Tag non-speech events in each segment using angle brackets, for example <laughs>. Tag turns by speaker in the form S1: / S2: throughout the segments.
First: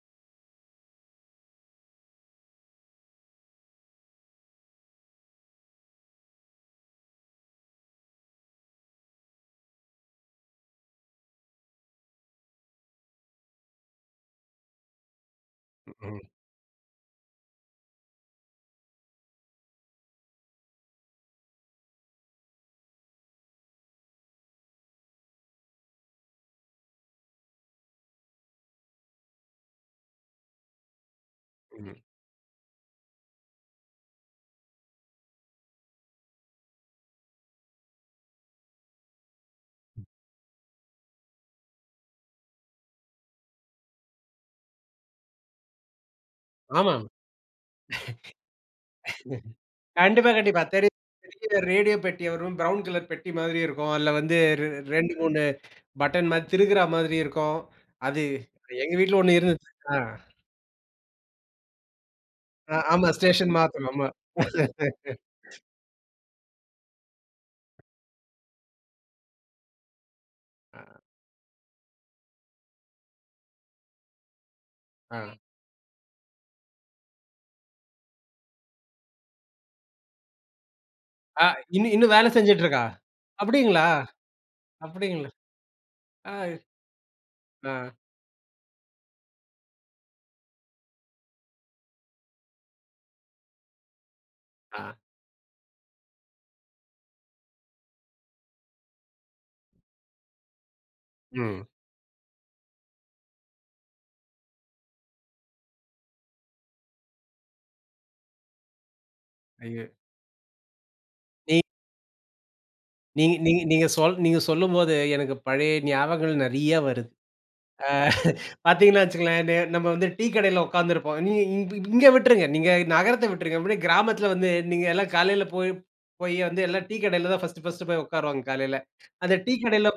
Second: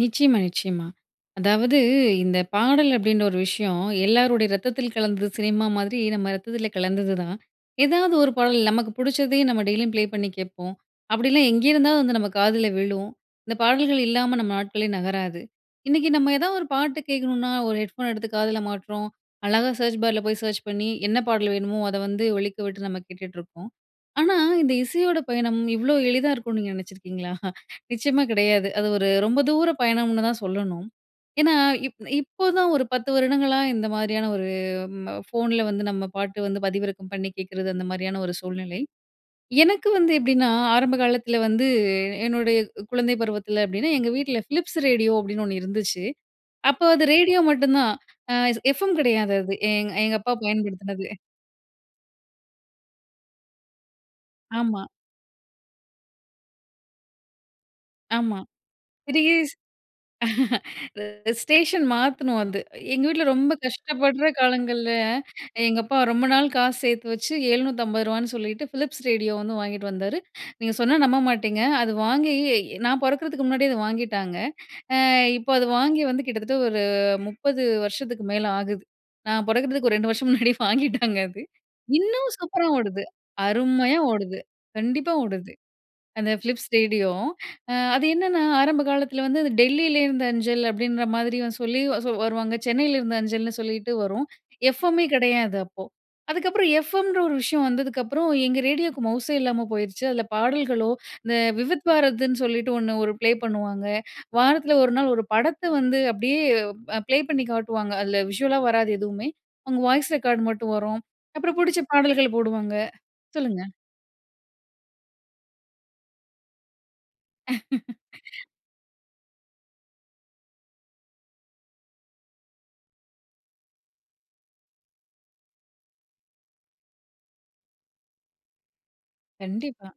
S1: நிச்சயமா, நிச்சயமா. அதாவது இந்த பாடல் அப்படின்ற ஒரு விஷயம், எல்லோருடைய ரத்தத்தில் கலந்தது சினிமா மாதிரி, நம்ம ரத்தத்தில கலந்தது தான். ஏதாவது ஒரு பாடல். நமக்கு புடிச்சதே நம்ம டெய்லியும் ப்ளே பண்ணி கேட்போம். அப்டிலாம் எங்கேயிருந்தாலும் வந்து, நம்ம காதில விழும். இந்த பாடல்கள் இல்லாம, நம்ம நாட்களே நகராது. இன்னைக்கு
S2: ம்.
S1: நம்ம ஏதாவது ஒரு பாட்டு கேட்கணும்னா, ஒரு ஹெட் ஃபோன் எடுத்து காதில மாட்டுறோம். அழகா சர்ச் பார்ல போய் சர்ச் பண்ணி, என்ன பாடல் வேணுமோ, அதை வந்து ஒலிக்க விட்டு நம்ம கேட்டுட்டு இருப்போம். ஆனா, இந்த இசையோட பயணம் இவ்வளோ எளிதா இருக்கும்னு நீங்க நினைச்சிருக்கீங்களா? <chuckles> நிச்சயமா கிடையாது. அது ஒரு ரொம்ப தூர பயணம்னு தான் சொல்லணும். ஏன்னா,
S2: ம்.
S1: இப் இப்போதான் ஒரு 10 வருடங்களா இந்த மாதிரியான ஒரு ம ஃபோன்ல வந்து நம்ம பாட்டு வந்து பதிவிறக்கம் பண்ணி கேட்கிறது. அந்த மாரியான ஒரு சூழ்நிலை. எனக்கு
S2: ம்.
S1: வந்து எப்டின்னா, ஆரம்ப காலத்தில வந்து என்னுடைய க் குழந்தை பருவத்தில அப்படின்னா எங்க வீட்ல "ஃபிலிப்ஸ் ரேடியோ"அப்டின்னு ஒன்னு இருந்துச்சு. அப்போ,
S2: ஆமா.
S1: அது ரேடியோ மட்டும் தான். அ எஃப்எம் கெடையாது அது.
S2: <laughs>
S1: எங்க எங்க
S2: கண்டிப்பா,
S1: அப்பா
S2: கண்டிப்பா. தெரியும்.
S1: பயன்படுத்தினது.
S2: பெரிய ரேடியோ பெட்டி வரும். ப்ரவுன் கலர் பெட்டி மாதிரி இருக்கும். அதில வந்து
S1: ஆமா.
S2: 2 3 பட்டன் மாதிரி, திருக்குறா மாதிரி இருக்கும். அது
S1: ஆமா.
S2: எங்க வீட்ல
S1: திருகி
S2: 1
S1: ஸ்
S2: இருந்துச் ஆ.
S1: <chuckles> ஸ்டேஷன் மாத்தணும் அது.
S2: ஆ
S1: எங்க
S2: ஆமா.
S1: வீட்ல
S2: ஸ்டேஷன்
S1: ரொம்ப
S2: மாத்தணும் நம்ம.
S1: கஷ்டப்படுற காலங்கள்ல,
S2: <laughs>
S1: எங்க அப்பா ரொம்ப நாள் காசு சேர்த்து வச்சு ரூ. 750 ன்னு சொல்லிட்டு "ஃபிலிப்ஸ் ரேடியோ" வந்து வாங்கிட்டு வந்தாரு. நீங்க சொன்னா நம்ப மாட்டீங்க. அது வாங்கி இ நான் பொறக்கறதுக்கு முன்னாடியே அதை வாங்கிட்டாங்க. அ
S2: ஆ.
S1: இப்போ, அது வாங்கி வந்து கிட்டத்தட்ட ஒரு 30 வருஷத்துக்கு மேலே ஆகுது. நான் பிறக்கறதுக்கு ஒரு 2 வருஷம் முன்னாடி வாங்கிட்டாங்க அது.
S2: ஆ. இன்னும் இன்னும் வேலை
S1: இன்னும் சூப்பராக
S2: செஞ்சுட்ருக்கா?
S1: ஓடுது.
S2: அப்பிடீங்களா?
S1: அருமையா ஓடுது. கண்டிப்பா
S2: அப்பிடீங்களா?
S1: ஓடுது. அந்த
S2: ஆ.
S1: Philips radio.
S2: ஆ.
S1: அது என்னென்னா, ஆரம்ப காலத்தில வந்து, அந்த "டெல்லில இருந்த அஞ்சல்" அப்டின்ற மாதிரி சொல்லி வ ச வருவாங்க. "சென்னையில இருந்த அஞ்சல்"னு சொல்லிட்டு வரும்.
S2: ஆ.
S1: எஃப்எம்மே கிடையாது, அப்போ. அதுக்கப்புறம் எஃப்எம்ன்ற ஒரு விஷயம் வந்ததுக்கப்புறம், எங்க ரேடியோவுக்கு மவுஸே இல்லாம போயிருச்சு. அதில பாடல்களோ, இந்த
S2: ம்.
S1: "விவித் பாரதி"ன்னு சொல்லிட்டு ஒண்ணு ஒரு ப்ளே பண்ணுவாங்க. வாரத்தில ஒரு நாள் ஒரு படத்த வந்து அப்படியே அ பிளே பண்ணி காட்டுவாங்க. அதில விஷுவலா வராது, எதுவுமே. அவங்க
S2: ஐயோ!
S1: வாய்ஸ் ரெக்கார்ட் மட்டும் வரும். அப்புறம்
S2: நீ
S1: புடிச்ச பாடல்கள் போடுவாங்க.
S2: நீங்க நீங்க
S1: சொல்லுங்க.
S2: நீங்க சொ நீங்க சொல்லும்போது எனக்கு பழைய ஞாபகங்கள் நெறைய வருது. ஆ.
S1: <laughs>
S2: <chuckles> பார்த்தீங்கன்னா வைச்சுக்கங்களேன். நெ நம்ம வந்து டீ கடையில உட்கார்ந்திருப்போம். நீ நீ இ இ இங்கே விட்டுருங்க. நீங்க நகரத்த விட்டுருங்க. அப்படியே கிராமத்தில வந்து, நீங்க எல்லாம் காலையில போய் போயி வந்து எல்லாம் டீ கடையில தான் பர்ஸ்ட், பர்ஸ்ட் போய் உட்காருவாங்க, காலையில. அந்த டீ கடையில
S1: கண்டிப்பா.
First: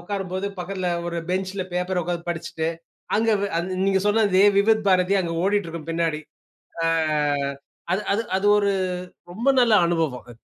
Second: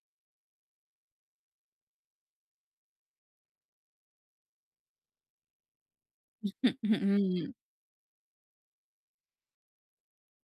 S2: உட்காரும்போது பக்கத்தில ஒரு பெஞ்ச்ல பேப்பர் உட்கார்ந்து படிச்சிட்டு, அங்க வெ அது நீங்க சொன்ன அதே விபத் பாரதி அங்க ஓடிட்டு இருக்கும் பின்னாடி.
S1: <laughs> ம்.
S2: ஆ
S1: ம்.
S2: அது அது அது ஒரு ரொம்ப நல்ல அனுபவம்.